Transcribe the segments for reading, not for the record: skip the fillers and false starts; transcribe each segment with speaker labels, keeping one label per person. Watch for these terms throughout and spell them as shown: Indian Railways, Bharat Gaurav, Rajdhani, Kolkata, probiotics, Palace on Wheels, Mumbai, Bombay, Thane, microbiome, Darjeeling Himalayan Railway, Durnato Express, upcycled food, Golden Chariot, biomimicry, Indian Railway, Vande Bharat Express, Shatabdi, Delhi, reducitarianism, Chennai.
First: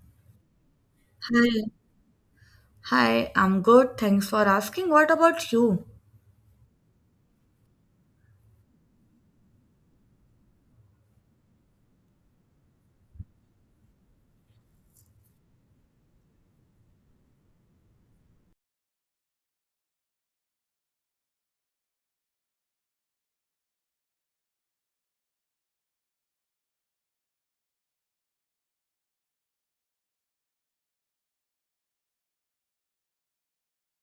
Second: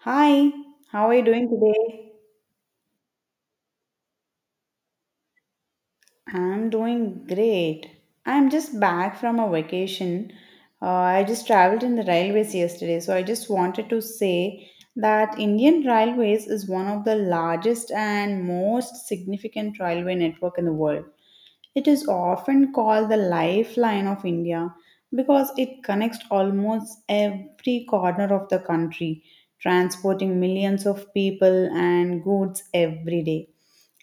Speaker 1: Hi, how are you doing
Speaker 2: Hi,
Speaker 1: today?
Speaker 2: I'm good. Thanks for asking. What about you?
Speaker 1: I'm doing great. I'm just back from a vacation. I just traveled in the railways yesterday, so I just wanted to say that Indian Railways is one of the largest and most significant railway network in the world. It is often called the lifeline of India because it connects almost every corner of the country, transporting millions of people and goods every day.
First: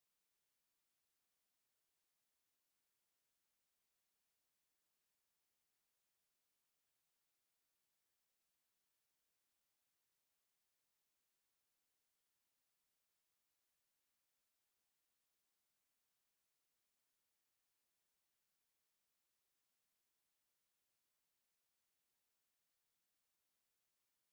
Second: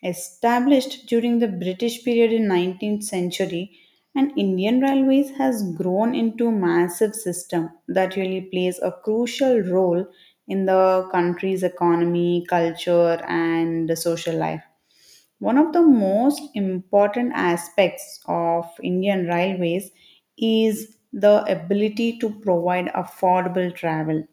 Speaker 1: Established during the British period in 19th century, and Indian Railways has grown into a massive system that really plays a crucial role in the country's economy, culture, and social life. One of the most important aspects of Indian railways is the ability to provide affordable travel.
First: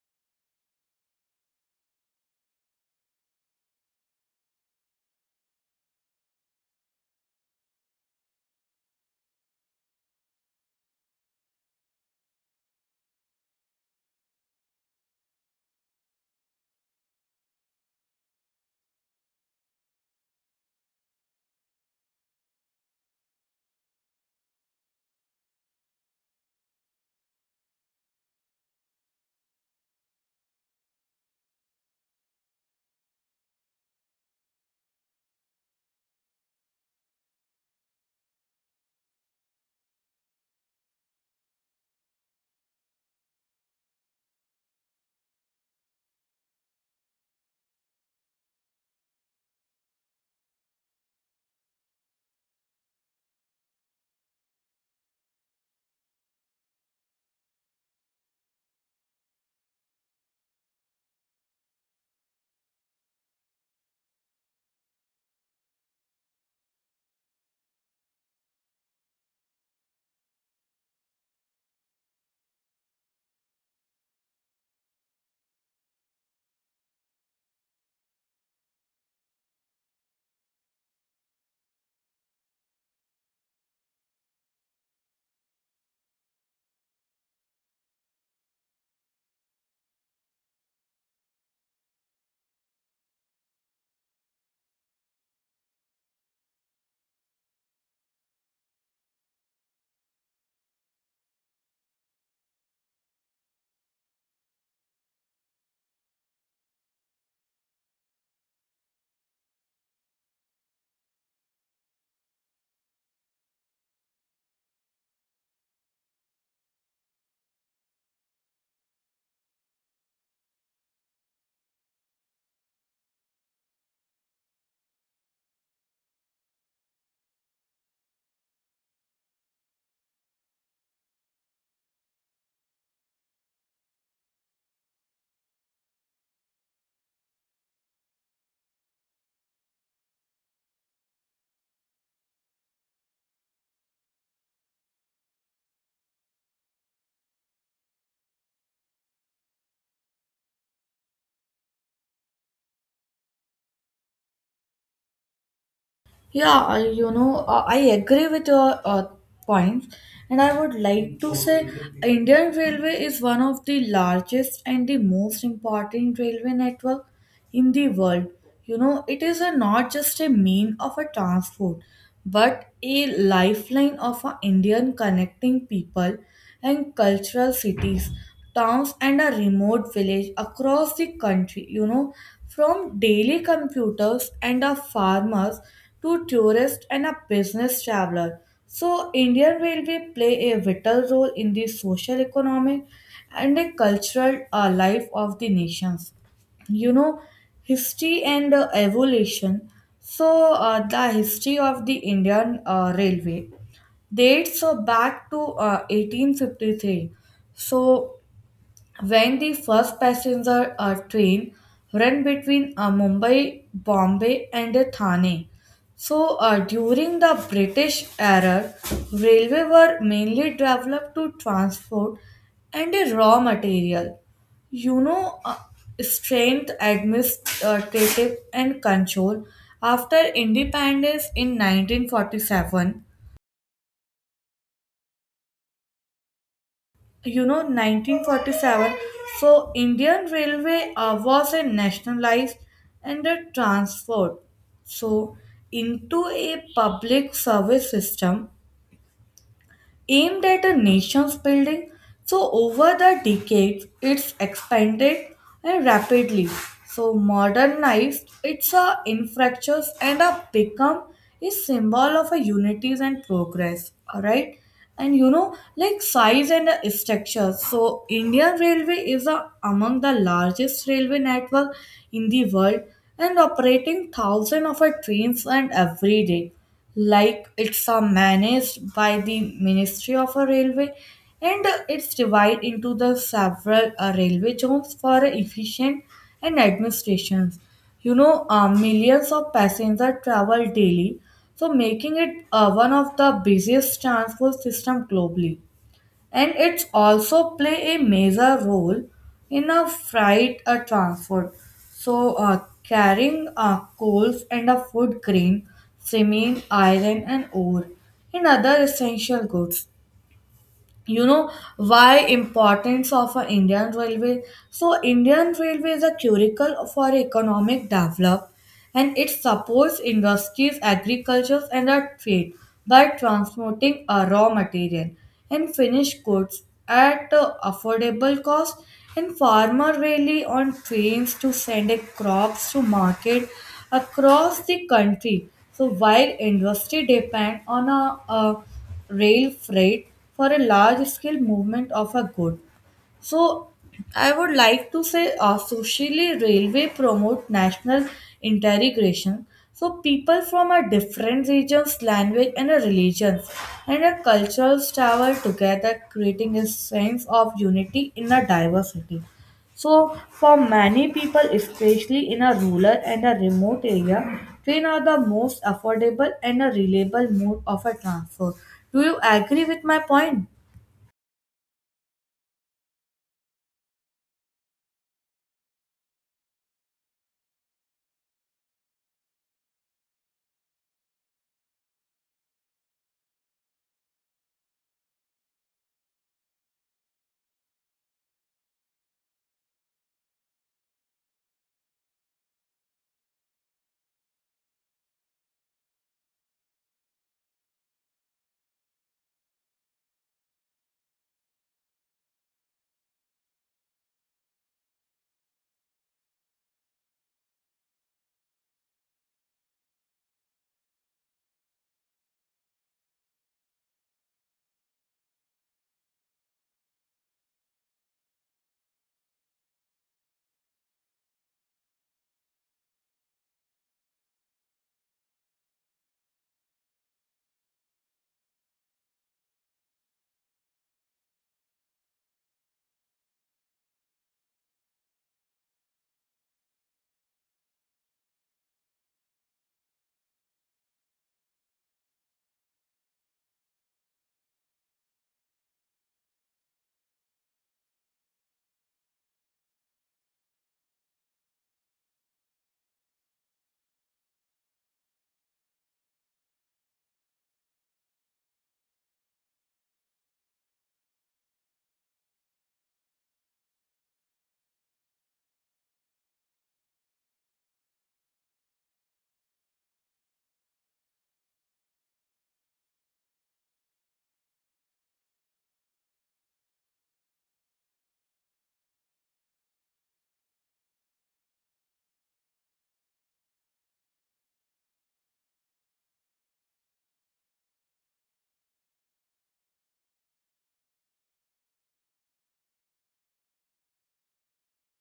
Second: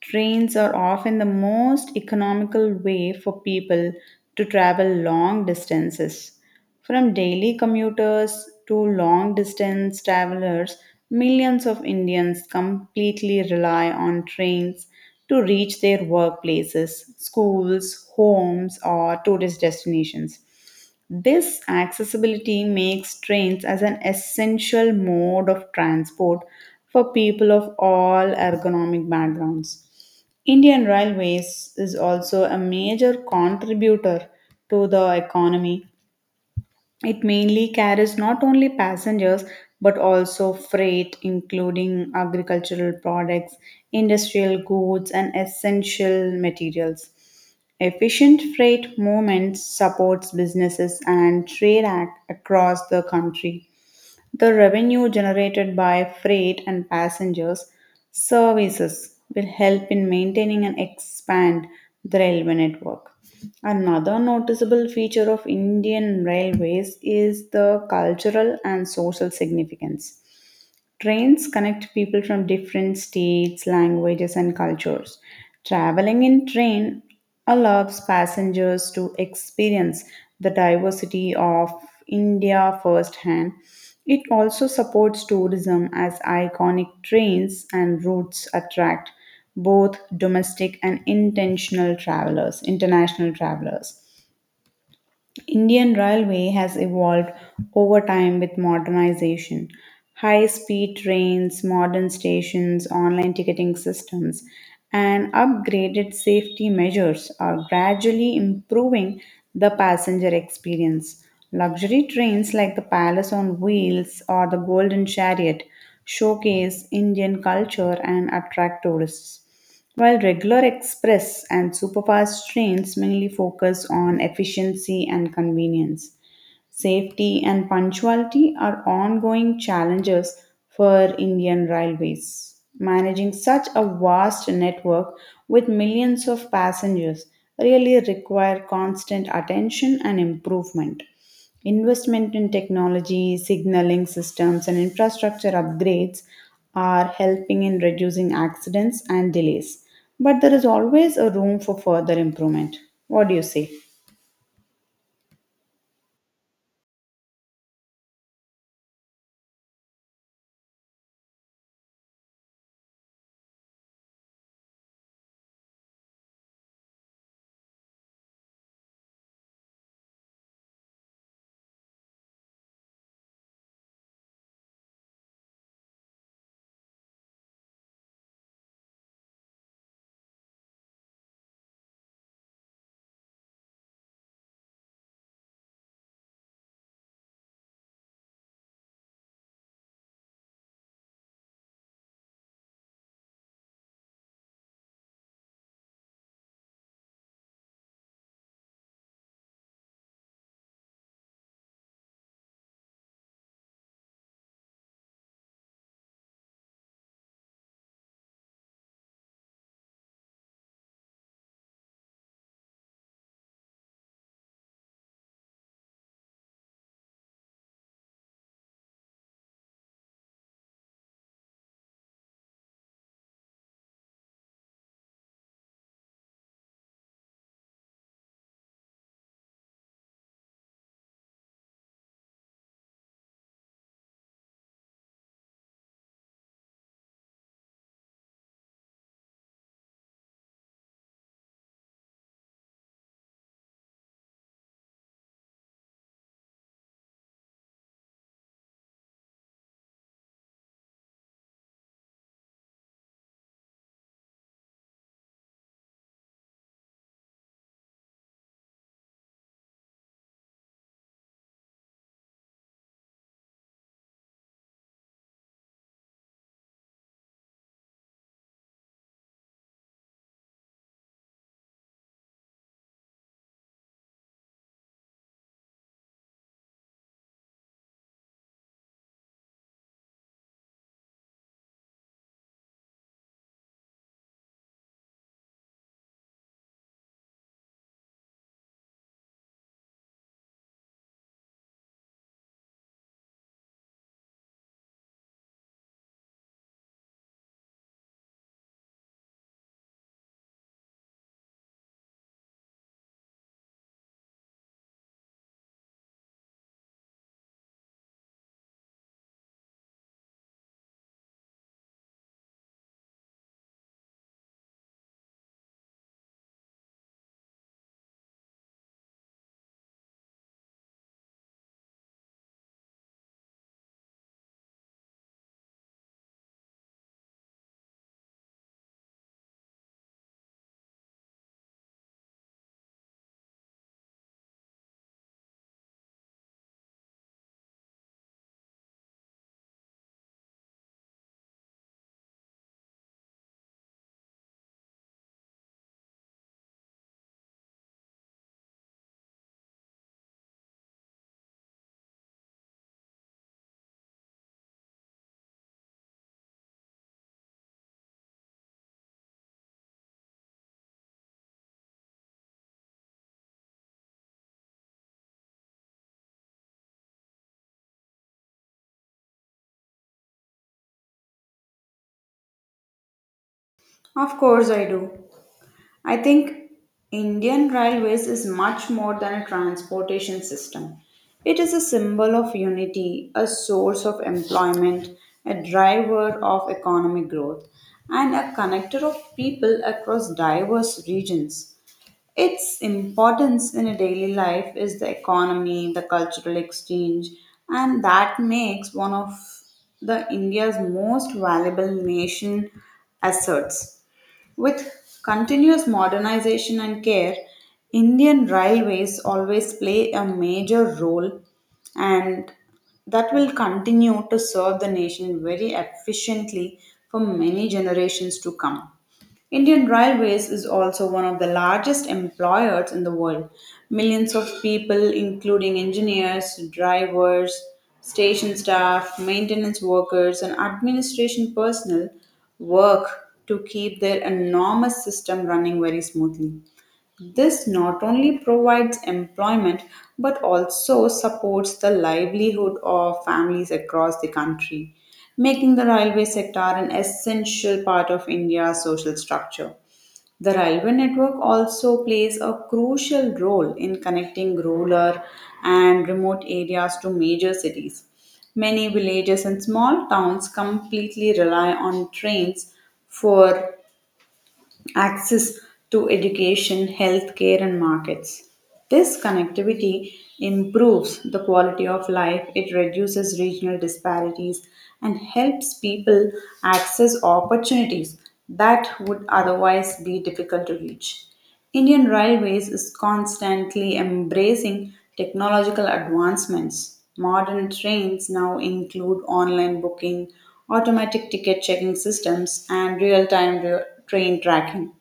Speaker 1: Trains are often the most economical way for people to travel long distances. From daily commuters to long distance travelers, millions of Indians completely rely on trains to reach their workplaces, schools, homes, or tourist destinations. This accessibility makes trains as an essential mode of transport for people of all ergonomic backgrounds. Indian Railways is also a major contributor to the economy. It mainly carries not only passengers but also freight, including agricultural products, industrial goods, and essential materials. Efficient freight movement supports businesses and trade across the country. The revenue generated by freight and passengers services will help in maintaining and expand the railway network. Another noticeable feature of Indian railways is the cultural and social significance. Trains connect people from different states, languages, and cultures. Traveling in train allows passengers to experience the diversity of India firsthand. It also supports tourism as iconic trains and routes attract both domestic and international travelers. Indian railway has evolved over time with modernization. High speed trains, modern stations, online ticketing systems, and upgraded safety measures are gradually improving the passenger experience. Luxury trains like the Palace on Wheels or the Golden Chariot showcase Indian culture and attract tourists. While regular express and superfast trains mainly focus on efficiency and convenience. Safety and punctuality are ongoing challenges for Indian Railways. Managing such a vast network with millions of passengers really require constant attention and improvement. Investment in technology, signaling systems, and infrastructure upgrades are helping in reducing accidents and delays. But there is always a room for further improvement. What do you say?
Speaker 2: Yeah, I agree with your points, and I would like to say Indian Railway is one of the largest and the most important railway network in the world. It is a, not just a mean of a transport, but a lifeline of a Indian connecting people and cultural cities, towns and a remote village across the country. From daily computers and a farmers to tourists and a business traveler, so Indian railway play a vital role in the social economic and a cultural life of the nations. you know History and evolution. The history of the Indian railway dates back to 1853, so when the first passenger train ran between Mumbai, Bombay, and Thane. During the British era, railway were mainly developed to transport and raw material. You know, uh, strength, administrative, and control. After independence in 1947, 1947, Indian railway was a nationalized and a transferred, so into a public service system aimed at a nation's building. So over the decades, it's expanded and rapidly. So modernized, it's a infrastructures and a become a symbol of a unities and progress. All right, and like size and the structure. So Indian Railway is a, among the largest railway network in the world and operating thousands of a trains and every day, like it's managed by the Ministry of a Railway, and it's divided into the several railway zones for efficient and administrations. Millions of passengers travel daily, so making it one of the busiest transport system globally, and it's also play a major role in a freight a transport, carrying coals and a food grain, cement, iron and ore, and other essential goods. you know why importance of a Indian railway? So Indian railway is a curricle for economic development, and it supports industries, agriculture, and the trade by transmitting a raw material and finished goods at a affordable cost. And farmer rely on trains to send their crops to market across the country. So while industry depend on a rail freight for a large scale movement of a good. So I would like to say, socially railway promote national integration. So people from a different regions, language and a religions and a cultures travel together, creating a sense of unity in a diversity. So for many people, especially in a rural and a remote area, train are the most affordable and a reliable mode of a transport. Do you agree with my point?
Speaker 1: Of course, I do. I think Indian Railways is much more than a transportation system. It is a symbol of unity, a source of employment, a driver of economic growth, and a connector of people across diverse regions. Its importance in a daily life is the economy, the cultural exchange, and that makes one of the India's most valuable nation assets. With continuous modernization and care, Indian railways always play a major role and that will continue to serve the nation very efficiently for many generations to come. Indian Railways is also one of the largest employers in the world. Millions of people, including engineers, drivers, station staff, maintenance workers, and administration personnel, work to keep their enormous system running very smoothly. This not only provides employment but also supports the livelihood of families across the country, making the railway sector an essential part of India's social structure. The railway network also plays a crucial role in connecting rural and remote areas to major cities. Many villages and small towns completely rely on trains for access to education, healthcare, and markets. This connectivity improves the quality of life, it reduces regional disparities, and helps people access opportunities that would otherwise be difficult to reach. Indian Railways is constantly embracing technological advancements. Modern trains now include online booking, automatic ticket checking systems, and real time train tracking.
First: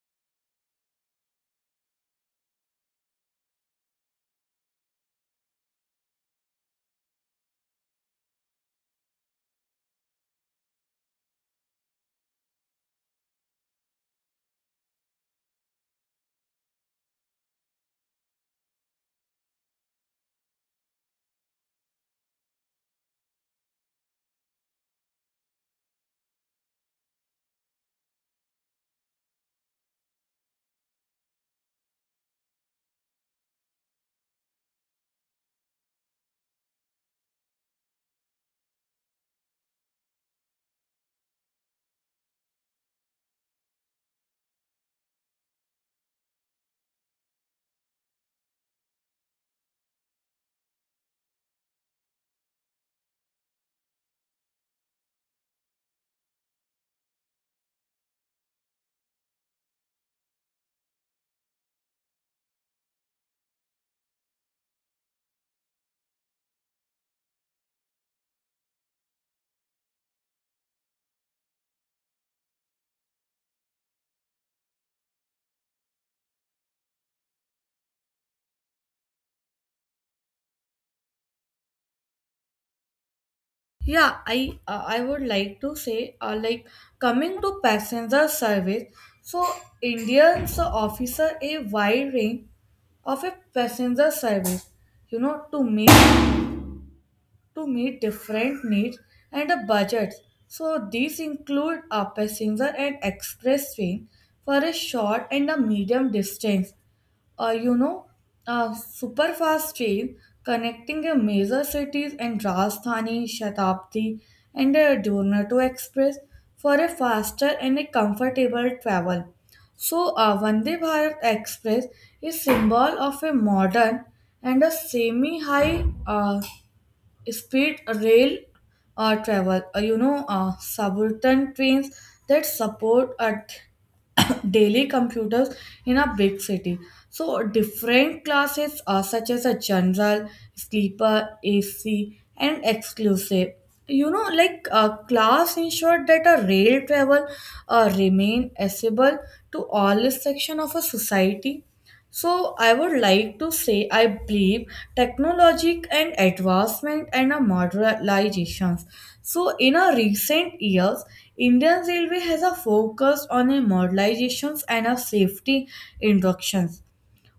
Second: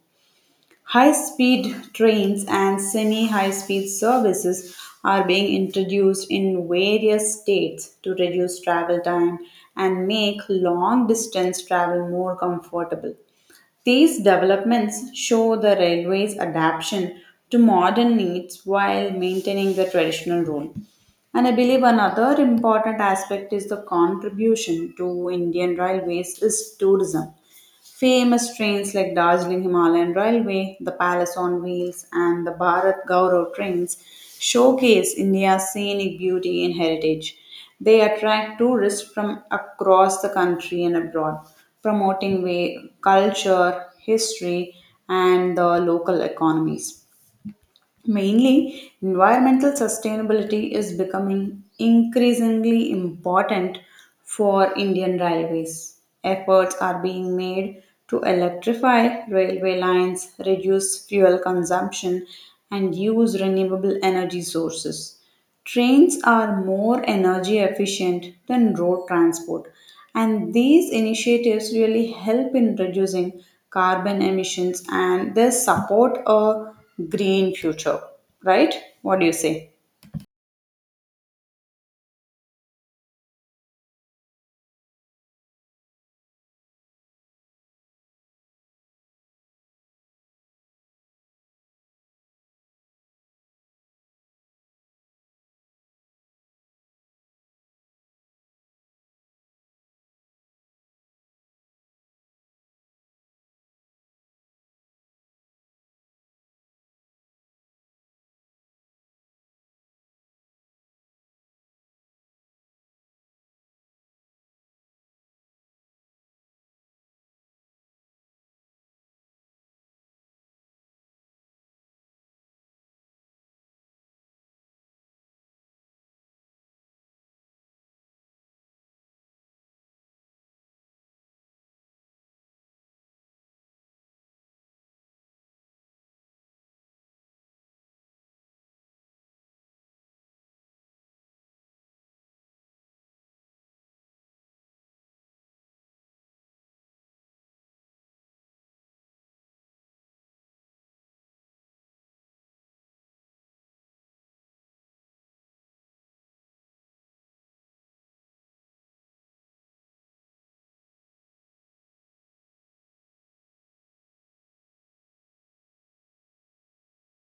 Speaker 1: High speed trains and semi high speed services are being introduced in various states to reduce travel time and make long distance travel more comfortable. These developments show the railway's adaptation to modern needs while maintaining the traditional role. And I believe another important aspect is the contribution to Indian railways is tourism. Famous trains like Darjeeling Himalayan Railway, the Palace on Wheels, and the Bharat Gaurav trains showcase India's scenic beauty and heritage. They attract tourists from across the country and abroad, promoting way, culture, history, and the local economies. Mainly, environmental sustainability is becoming increasingly important for Indian railways. Efforts are being made to electrify railway lines, reduce fuel consumption, and use renewable energy sources. Trains are more energy efficient than road transport, and these initiatives really help in reducing carbon emissions and they support a green future, right? What do you say?
Speaker 2: Yeah, I would like to say like coming to passenger service, so Indians officer a wide range of a passenger service, you know, to meet different needs and the budgets. So these include a passenger and express train for a short and a medium distance, uh, you know, a super fast train connecting a major cities in Rajdhani, Shatabdi, and a Durnato Express for a faster and a comfortable travel. So a Vande Bharat Express is symbol of a modern and a semi-high speed rail travel. Suburban trains that support a daily computers in a big city. So different classes are such as a general, sleeper, AC, and exclusive. Like a class ensured that a rail travel remain accessible to all section of a society. So I would like to say I believe technologic and advancement and a modernizations. So in a recent years, Indian Railway has a focus on a modernizations and a safety inductions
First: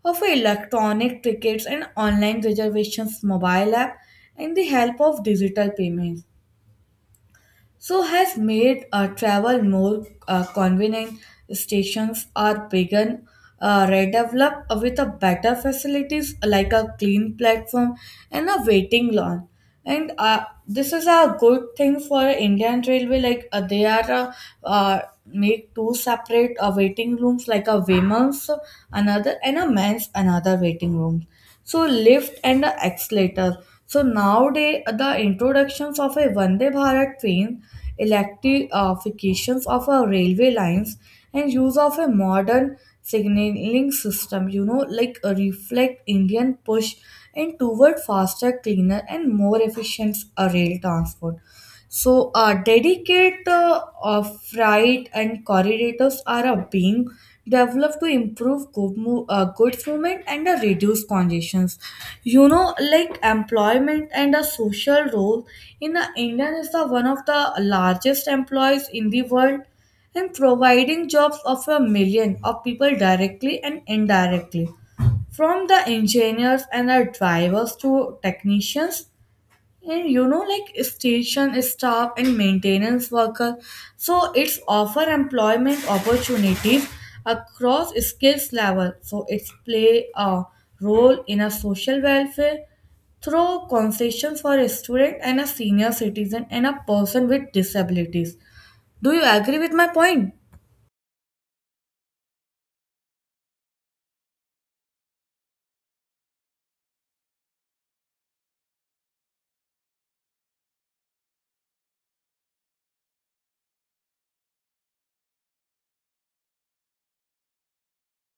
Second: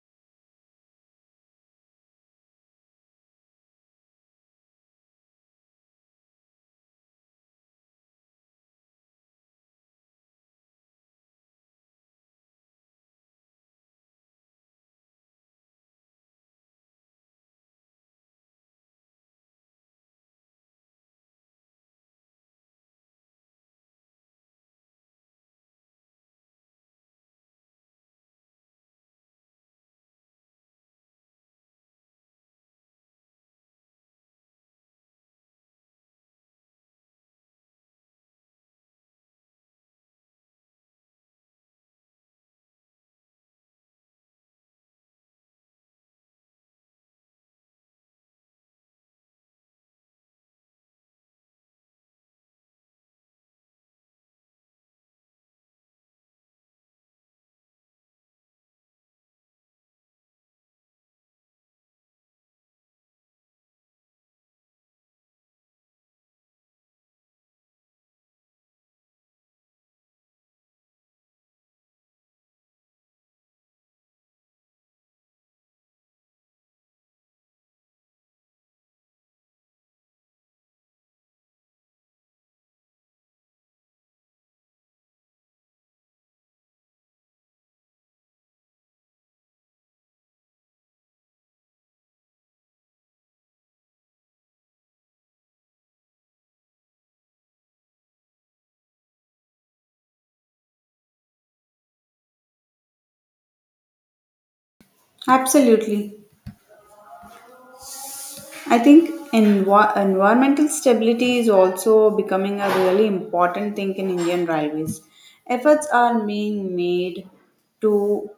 Speaker 2: of a electronic tickets and online reservations, mobile app, and the help of digital payments. So has made travel more convenient. Stations are begun, redeveloped with a better facilities like a clean platform and a waiting lawn. And this is a good thing for Indian Railway. Like they are uh, make two separate waiting rooms, like a women's another and a men's another waiting room, so lift and the accelerator. So nowadays the introductions of a Vande Bharat train, electrifications of our railway lines, and use of a modern signaling system, like a reflect Indian push and toward faster, cleaner, and more efficient rail transport. Dedicate freight and corridors are being developed to improve goods movement and reduce congestions. Like employment and a social role in India is the one of the largest employers in the world and providing jobs of a million of people directly and indirectly from the engineers and the drivers to technicians and, you know, like station staff and maintenance worker, so it's offer employment opportunities across skills level. So it's play a role in a social welfare through concessions for a student and a senior citizen and a person with disabilities. Do you agree with my point?
Speaker 1: Absolutely. I think environmental stability is also becoming a really important thing in Indian railways. Efforts are being made to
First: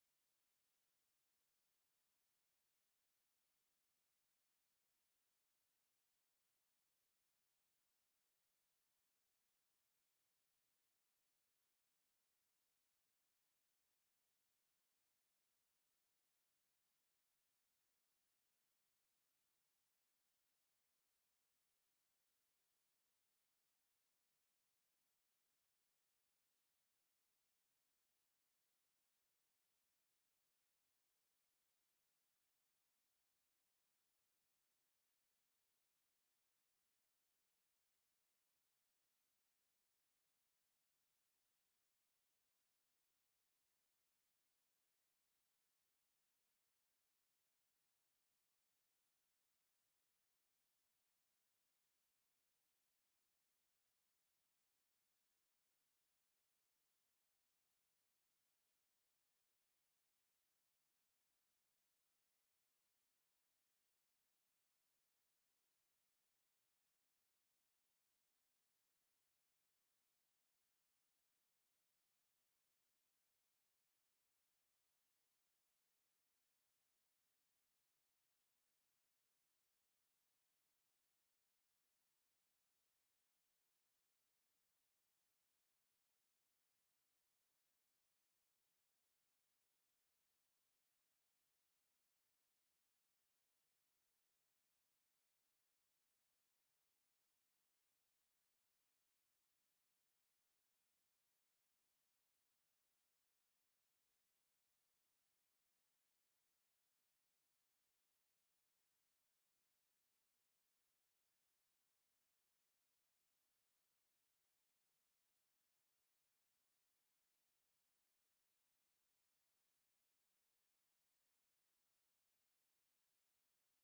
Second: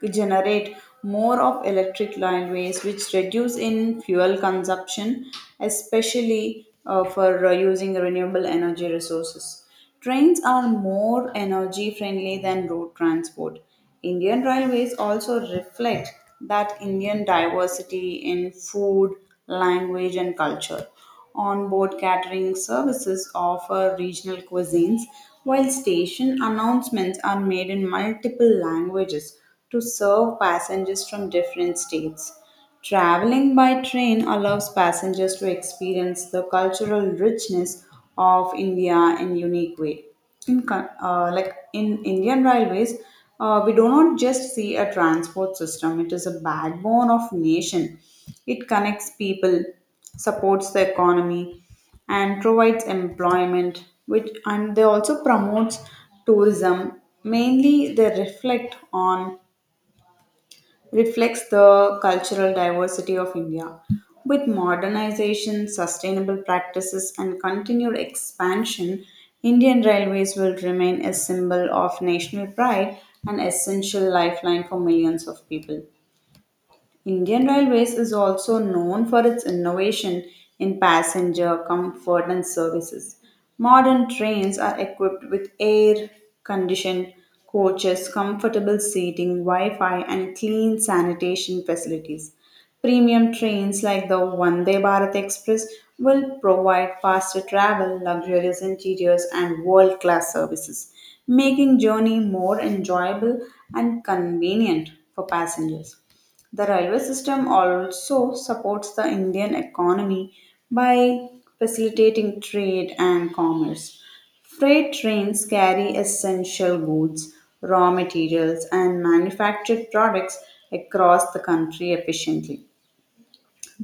Speaker 1: we generate more of electric line waste, which reduce in fuel consumption, especially for using renewable energy resources. Trains are more energy friendly than road transport. Indian railways also reflect that Indian diversity in food, language, and culture. Onboard catering services offer regional cuisines, while station announcements are made in multiple languages to serve passengers from different states. Traveling by train allows passengers to experience the cultural richness of India in unique way. Like in Indian railways, we do not just see a transport system; it is a backbone of nation. It connects people, supports the economy, and provides employment, which and they also promotes tourism, mainly they reflects the cultural diversity of India. With modernization, sustainable practices, and continued expansion, Indian railways will remain a symbol of national pride and essential lifeline for millions of people. Indian Railways is also known for its innovation in passenger comfort and services. Modern trains are equipped with air conditioned coaches, comfortable seating, Wi Fi, and clean sanitation facilities. Premium trains like the Vande Bharat Express will provide faster travel, luxurious interiors, and world class services, making journey more enjoyable and convenient for passengers. The railway system also supports the Indian economy by facilitating trade and commerce. Freight trains carry essential goods, raw materials, and manufactured products across the country efficiently.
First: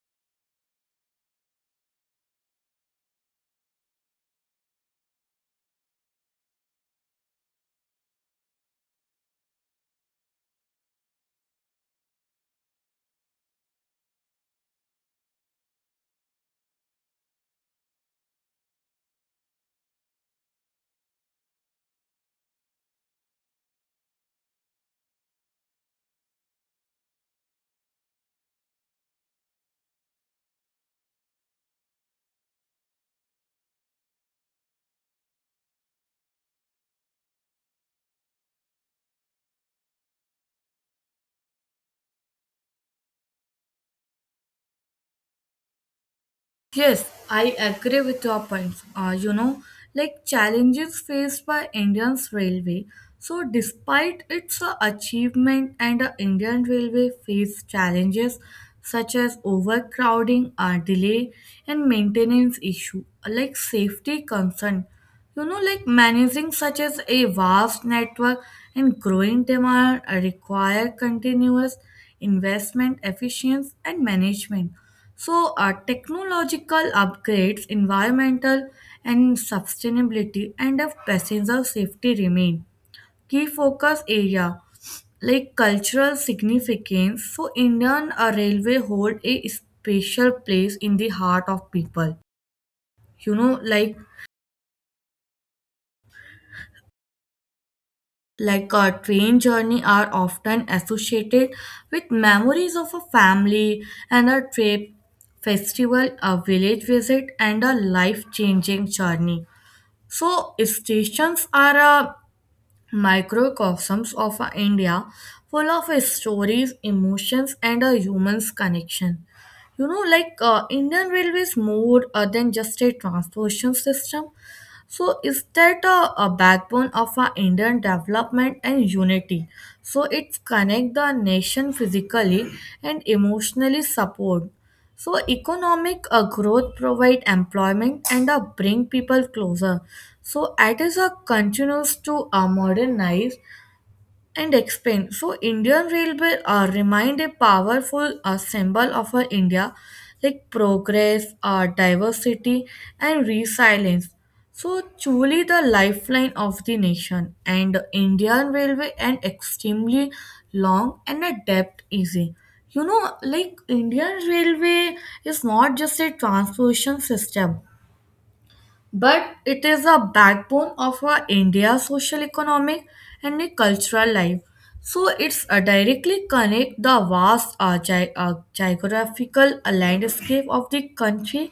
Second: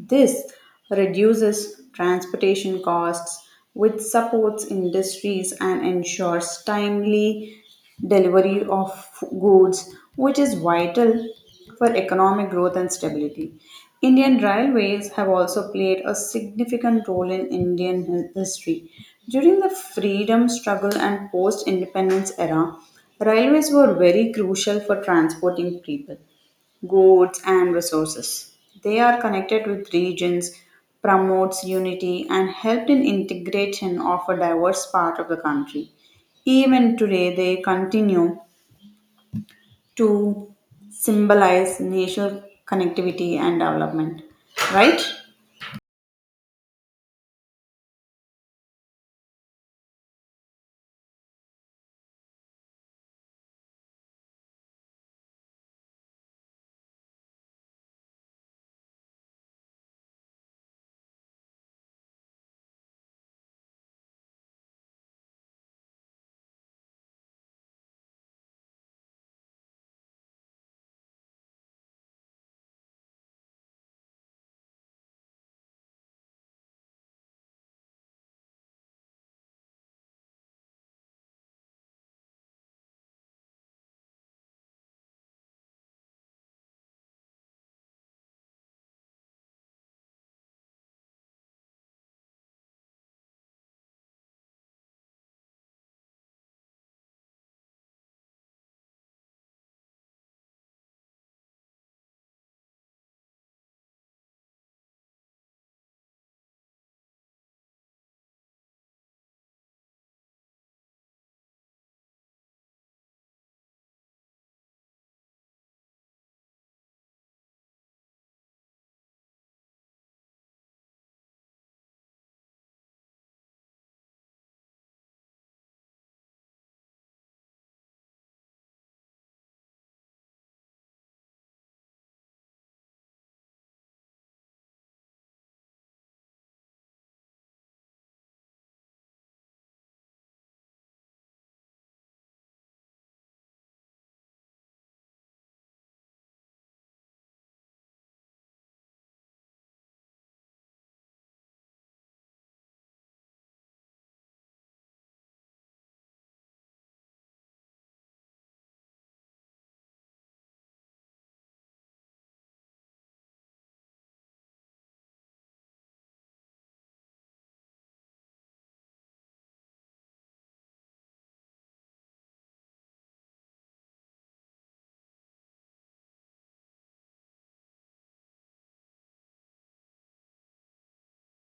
Speaker 1: This reduces transportation costs, which supports industries and ensures timely delivery of goods, which is vital for economic growth and stability. Indian railways have also played a significant role in Indian history. During the freedom struggle and post independence era, railways were very crucial for transporting people goods, and resources. They are connected with regions, promotes unity, and helped in integration of a diverse part of the country. Even today, they continue to symbolize national connectivity and development. Right?
Speaker 2: Yes, I agree with your points. Like challenges faced by Indian's railway. So despite its achievement, and the Indian railway faced challenges such as overcrowding, delay, and maintenance issue, like safety concern. Like managing such as a vast network and growing demand require continuous investment, efficiency, and management. Technological upgrades, environmental and sustainability, and of passenger safety remain key focus area, like cultural significance. So Indian railway hold a special place in the heart of people. You know, like like a train journey are often associated with memories of a family and a trip, festival, a village visit, and a life-changing journey. So stations are a microcosms of a India full of stories, emotions, and a human's connection. Indian Railways more than just a transportation system. So is that a backbone of our Indian development and unity? So it connect the nation physically and emotionally support. So economic growth provide employment and bring people closer. So it is a continues to modernize and explain. So Indian Railway remained a powerful symbol of our India, like progress, diversity, and resilience. So truly the lifeline of the nation, and Indian Railway an extremely long and a depth easy. Indian Railway is not just a transportation system, but it is a backbone of our India's social, economic, and a cultural life. So it's directly connect the vast geographical landscape of the country,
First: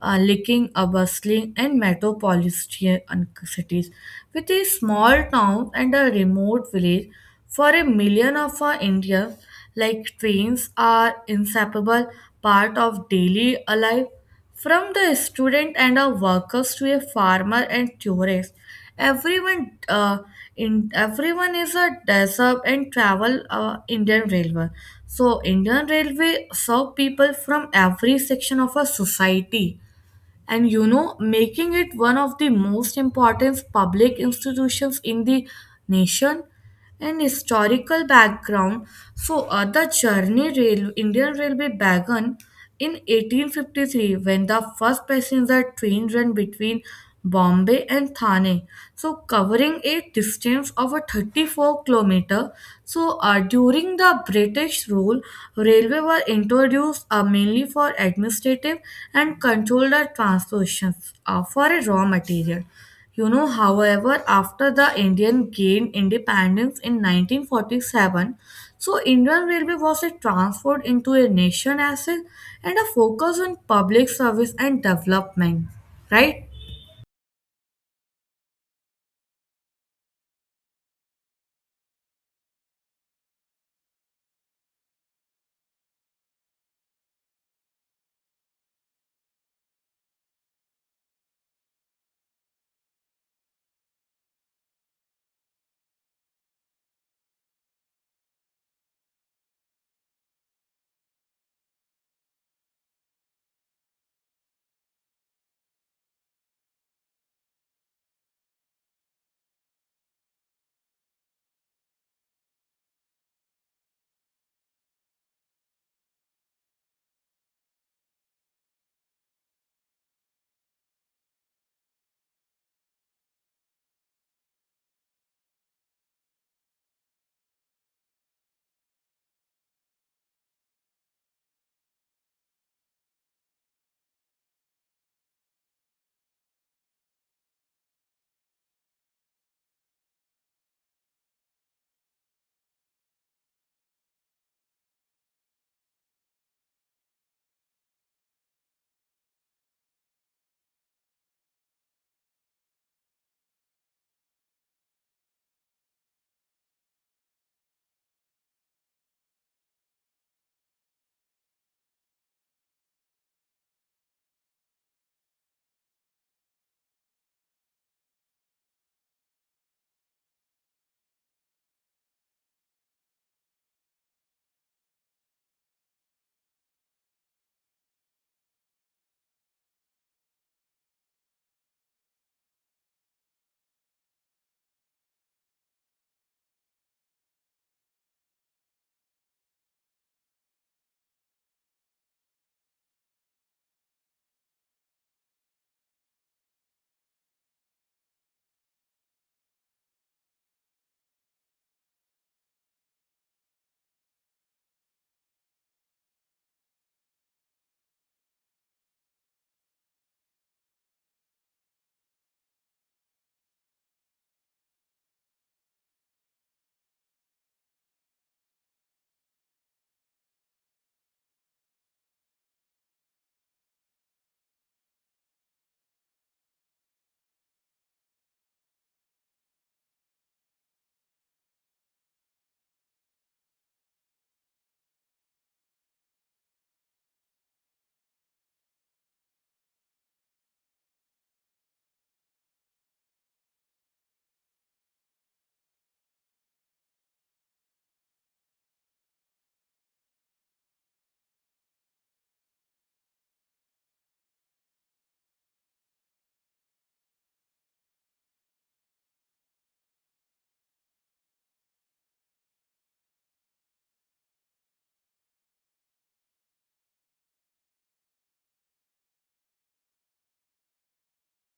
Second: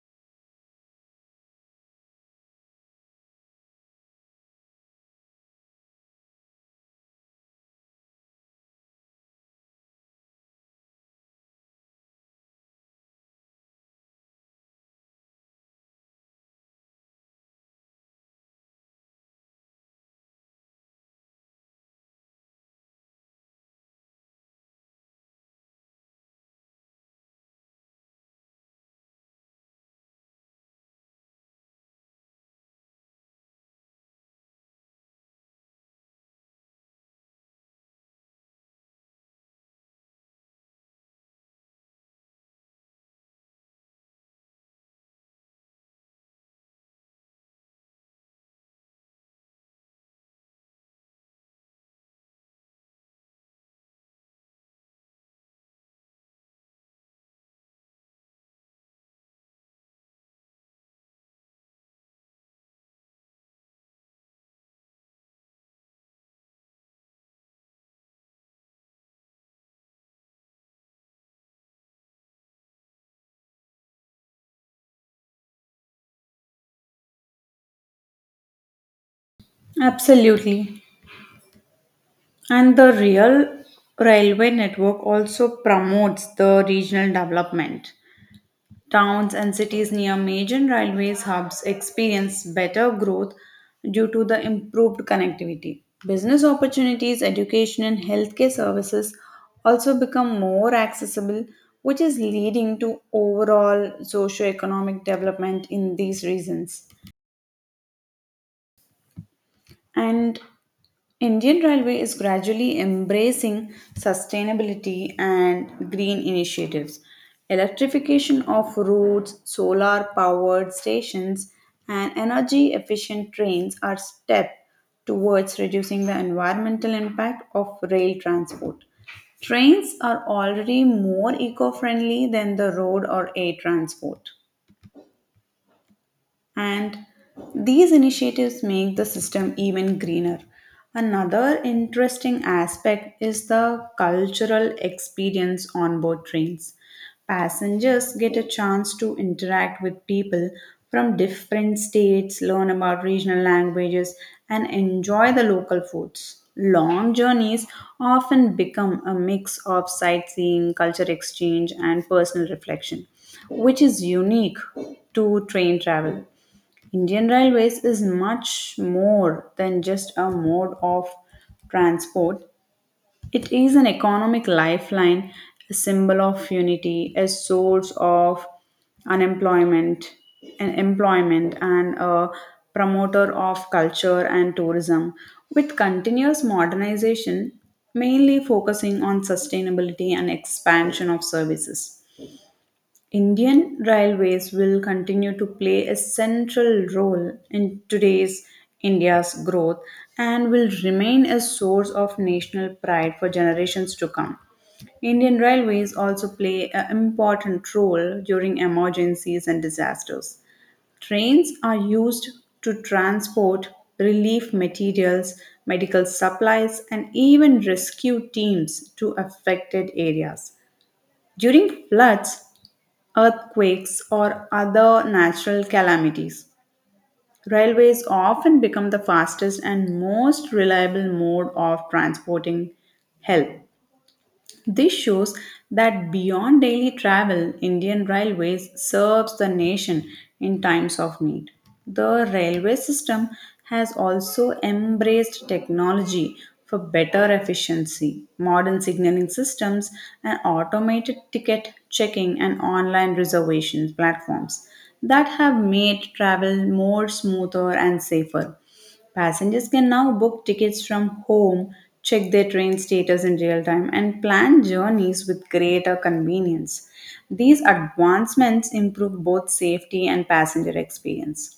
Speaker 2: leaking, bustling, and metropolitan cities, with a small town and a remote village. For a million of our India, like trains are inseparable part of daily life, from the student and a workers to a farmer and tourist, everyone uh, everyone is a desert and travel Indian Railway. So Indian Railway serve people from every section of a society, and you know making it one of the most important public institutions in the nation. And historical background, the journey rail Indian railway began in 1853 when the first passenger train ran between Bombay and Thane, so covering a distance of a 34 kilometer. So during the British rule, railway were introduced mainly for administrative and controlled the transportations for a raw material. However, after the Indian gained independence in 1947, so Indian Railway was a transformed into a nation asset and a focus on public service and development, right?
Speaker 1: Absolutely. And the real railway network also promotes the regional development. Towns and cities near major railways hubs experience better growth due to the improved connectivity. Business opportunities, education, and healthcare services also become more accessible, which is leading to overall socio-economic development in these regions. And Indian Railway is gradually embracing sustainability and green initiatives. Electrification of routes, solar powered stations, and energy efficient trains are steps towards reducing the environmental impact of rail transport. Trains are already more eco friendly than the road or air transport and these initiatives make the system even greener. Another interesting aspect is the cultural experience on board trains. Passengers get a chance to interact with people from different states, learn about regional languages, and enjoy the local foods. Long journeys often become a mix of sightseeing, culture exchange, and personal reflection, which is unique to train travel. Indian Railways is much more than just a mode of transport. It is an economic lifeline, a symbol of unity, a source of unemployment and employment, and a promoter of culture and tourism. With continuous modernization, mainly focusing on sustainability and expansion of services. Indian railways will continue to play a central role in today's India's growth and will remain a source of national pride for generations to come. Indian railways also play an important role during emergencies and disasters. Trains are used to transport relief materials, medical supplies, and even rescue teams to affected areas. During floods, earthquakes, or other natural calamities, railways often become the fastest and most reliable mode of transporting help. This shows that beyond daily travel, Indian Railways serves the nation in times of need. The railway system has also embraced technology for better efficiency. Modern signaling systems and automated ticket checking and online reservation platforms that have made travel more smoother and safer. Passengers can now book tickets from home, check their train status in real time, and plan journeys with greater convenience. These advancements improve both safety and passenger experience.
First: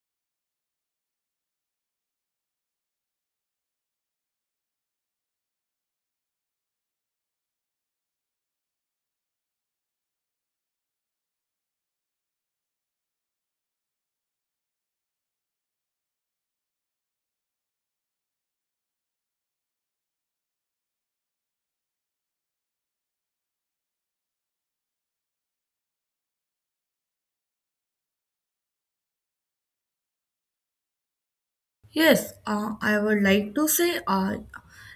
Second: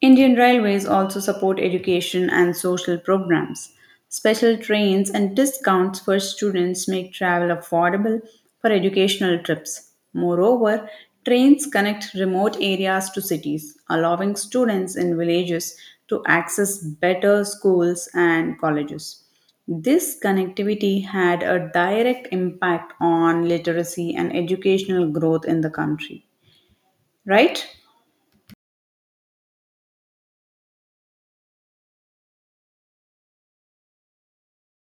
Speaker 1: Indian Railways also support education and social programs. Special trains and discounts for students make travel affordable for educational trips. Moreover, trains connect remote areas to cities, allowing students in villages to access better schools and colleges. This connectivity had a direct impact on literacy and educational growth in the country, right?
Speaker 2: Yes, I would like to say, uh,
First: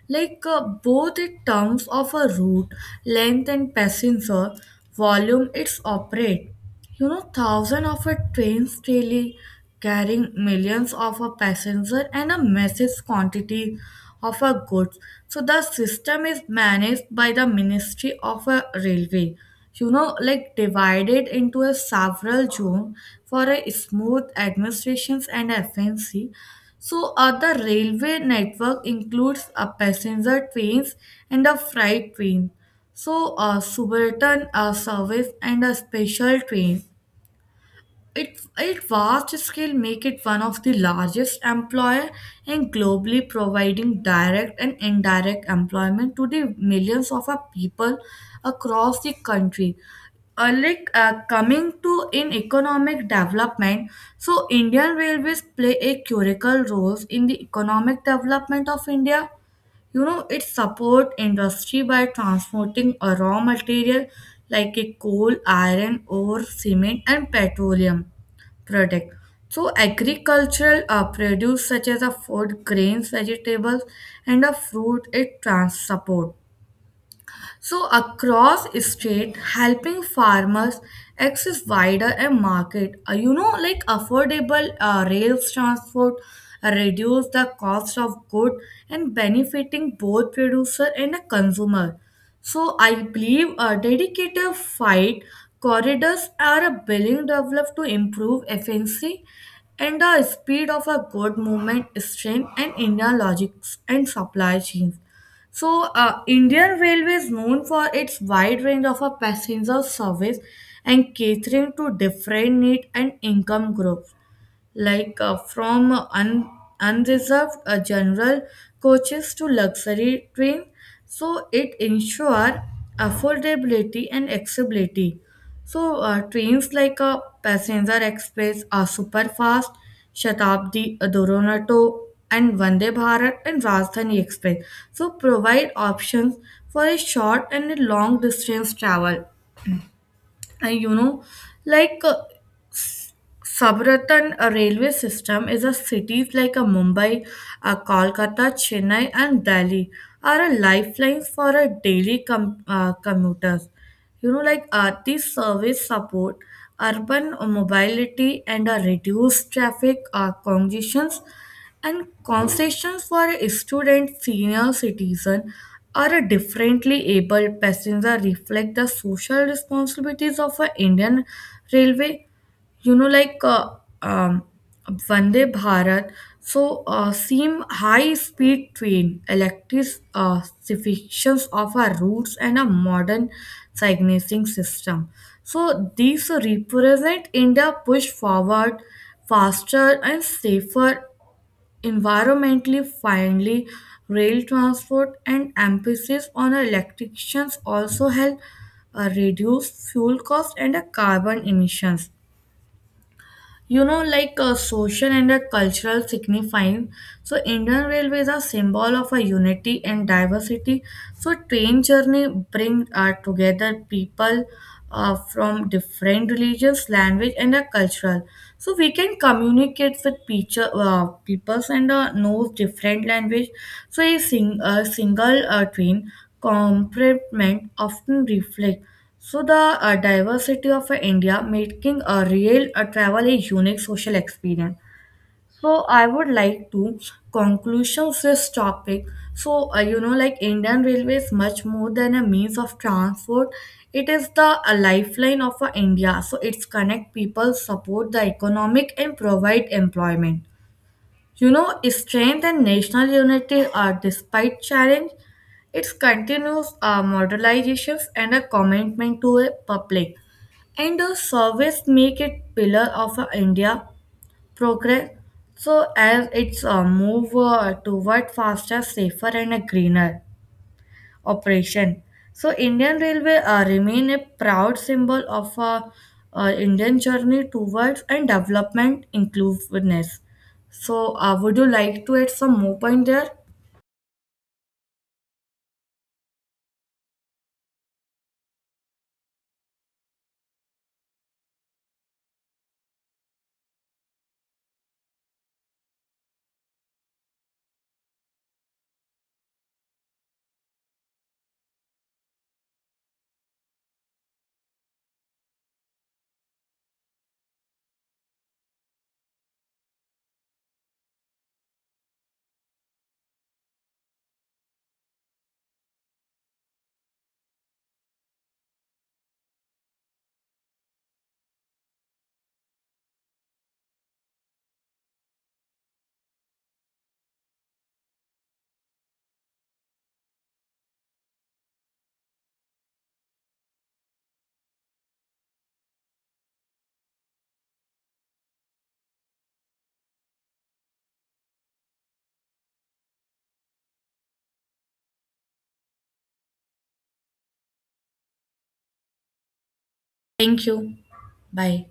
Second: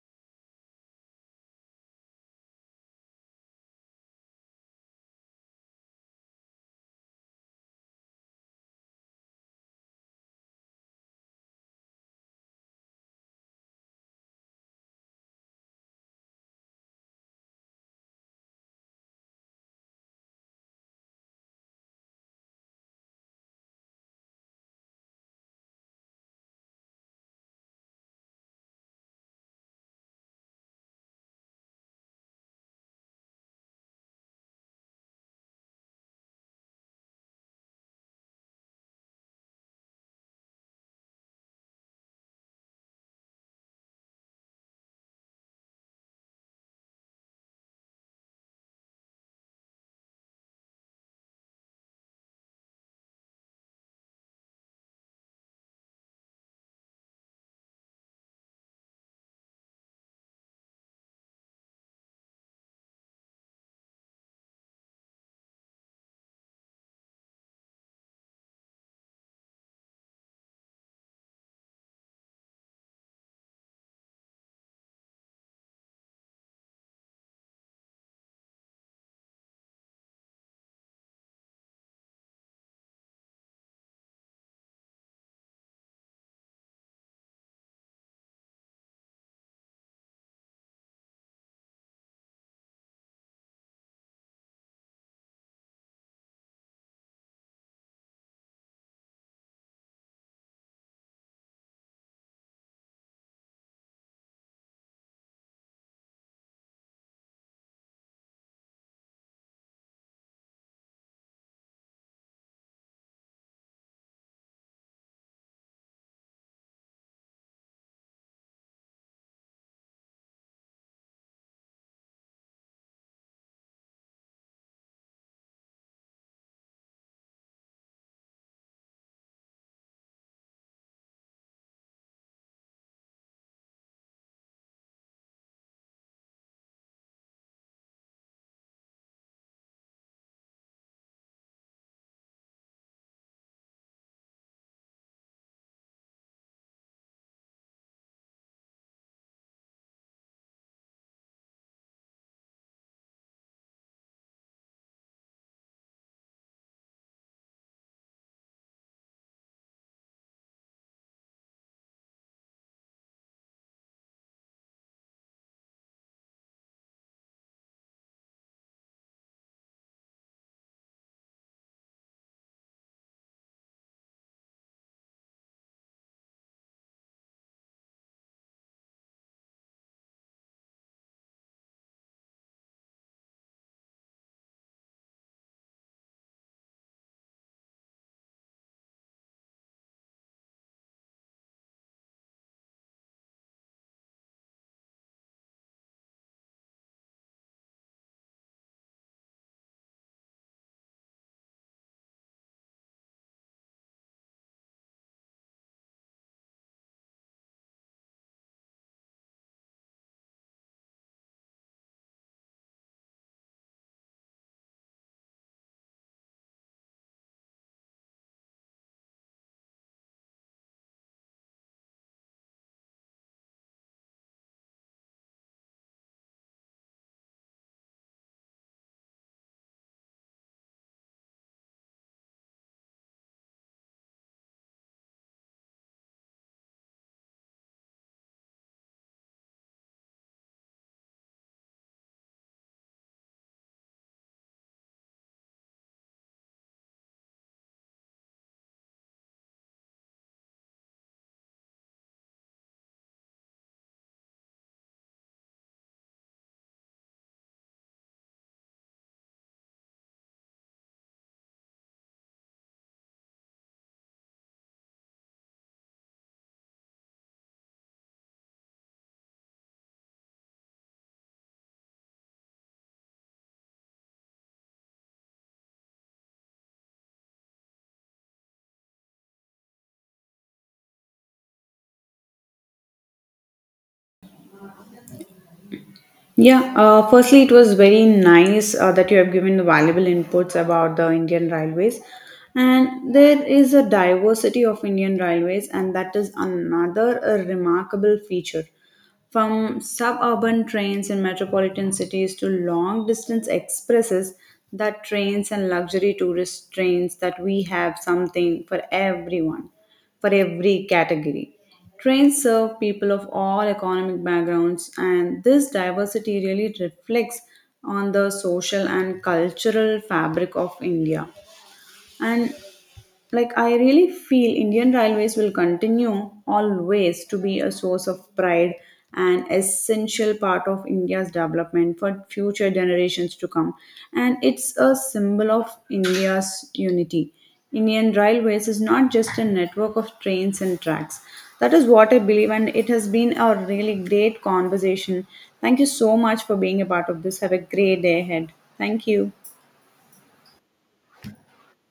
Speaker 2: like uh, both in terms of a route length and passenger volume, it's operate. Thousands of a trains daily carrying millions of a passenger and a massive quantity of a goods. So the system is managed by the Ministry of a Railway. Like divided into a several zone for a smooth administrations and efficiency. The railway network includes a passenger trains and a freight train. So a suburban service and a special train. It vast scale make it one of the largest employer and globally providing direct and indirect employment to the millions of our people across the country. Coming to in economic development, so Indian Railways play a critical role in the economic development of India. It support industry by transporting a raw material like a coal, iron ore, cement, and petroleum product. So agricultural produce such as a food grains, vegetables, and a fruit, it trans support so across state, helping farmers access wider a market. Like affordable rails transport reduce the cost of good and benefiting both producer and a consumer. So I believe a dedicated fight corridors are a billing developed to improve efficiency and the speed of a good movement, strength and inner logics and supply chains. So Indian Railway is known for its wide range of a passenger service and catering to different need and income groups. like uh, from un- Unreserved general coaches to luxury trains, so it ensure affordability and accessibility. Trains like a passenger express are super fast, Shatabdi, Duronto, and Vande Bharat and Rajdhani Express, so provide options for a short and a long distance travel. And you know like Sabaratan railway system is a cities like a Mumbai, Kolkata, Chennai, and Delhi are a lifelines for a daily commuters. These service support urban mobility and reduce traffic congestions, and concessions for a student, senior citizen, or a differently able passenger reflect the social responsibilities of a Indian railway. you know like uh, um, Vande Bharat, so seem high speed train, electrifications of our routes, and a modern signaling system, so these represent India push forward faster and safer, environmentally friendly rail transport, and emphasis on electrifications also help reduce fuel cost and carbon emissions. Like a social and a cultural signifying, so Indian railways are symbol of a unity and diversity. So train journey bring together people from different religions, language, and a cultural. So we can communicate with peoples and knows different language. So a single train complement often reflect so the diversity of India, making a real travel a unique social experience. So I would like to conclusions this topic. Indian Railways, much more than a means of transport, it is the a lifeline of India. So it's connect people, support the economic, and provide employment. Strength and national unity are, despite challenge, its continuous modernizations and a commitment to a public and a service make it pillar of India progress. So as it's move toward faster, safer, and a greener operation. So Indian Railway remain a proud symbol of Indian journey towards and development inclusiveness. So would you like to add some more point there?
Speaker 1: Yeah, firstly, it was very nice that you have given valuable inputs about the Indian Railways. And there is a diversity of Indian Railways, and that is another remarkable feature. From suburban trains in metropolitan cities to long distance expresses, that trains and luxury tourist trains, that we have something for everyone, for every category. Trains serve people of all economic backgrounds, and this diversity really reflects on the social and cultural fabric of India. And like I really feel Indian railways will continue always to be a source of pride and essential part of India's development for future generations to come, and it's a symbol of India's unity. Indian railways is not just a network of trains and tracks, that is what I believe, and it has been a really great conversation. Thank you so much for being a part of this. Have a great day ahead. Thank you.
Speaker 2: Thank you. Bye.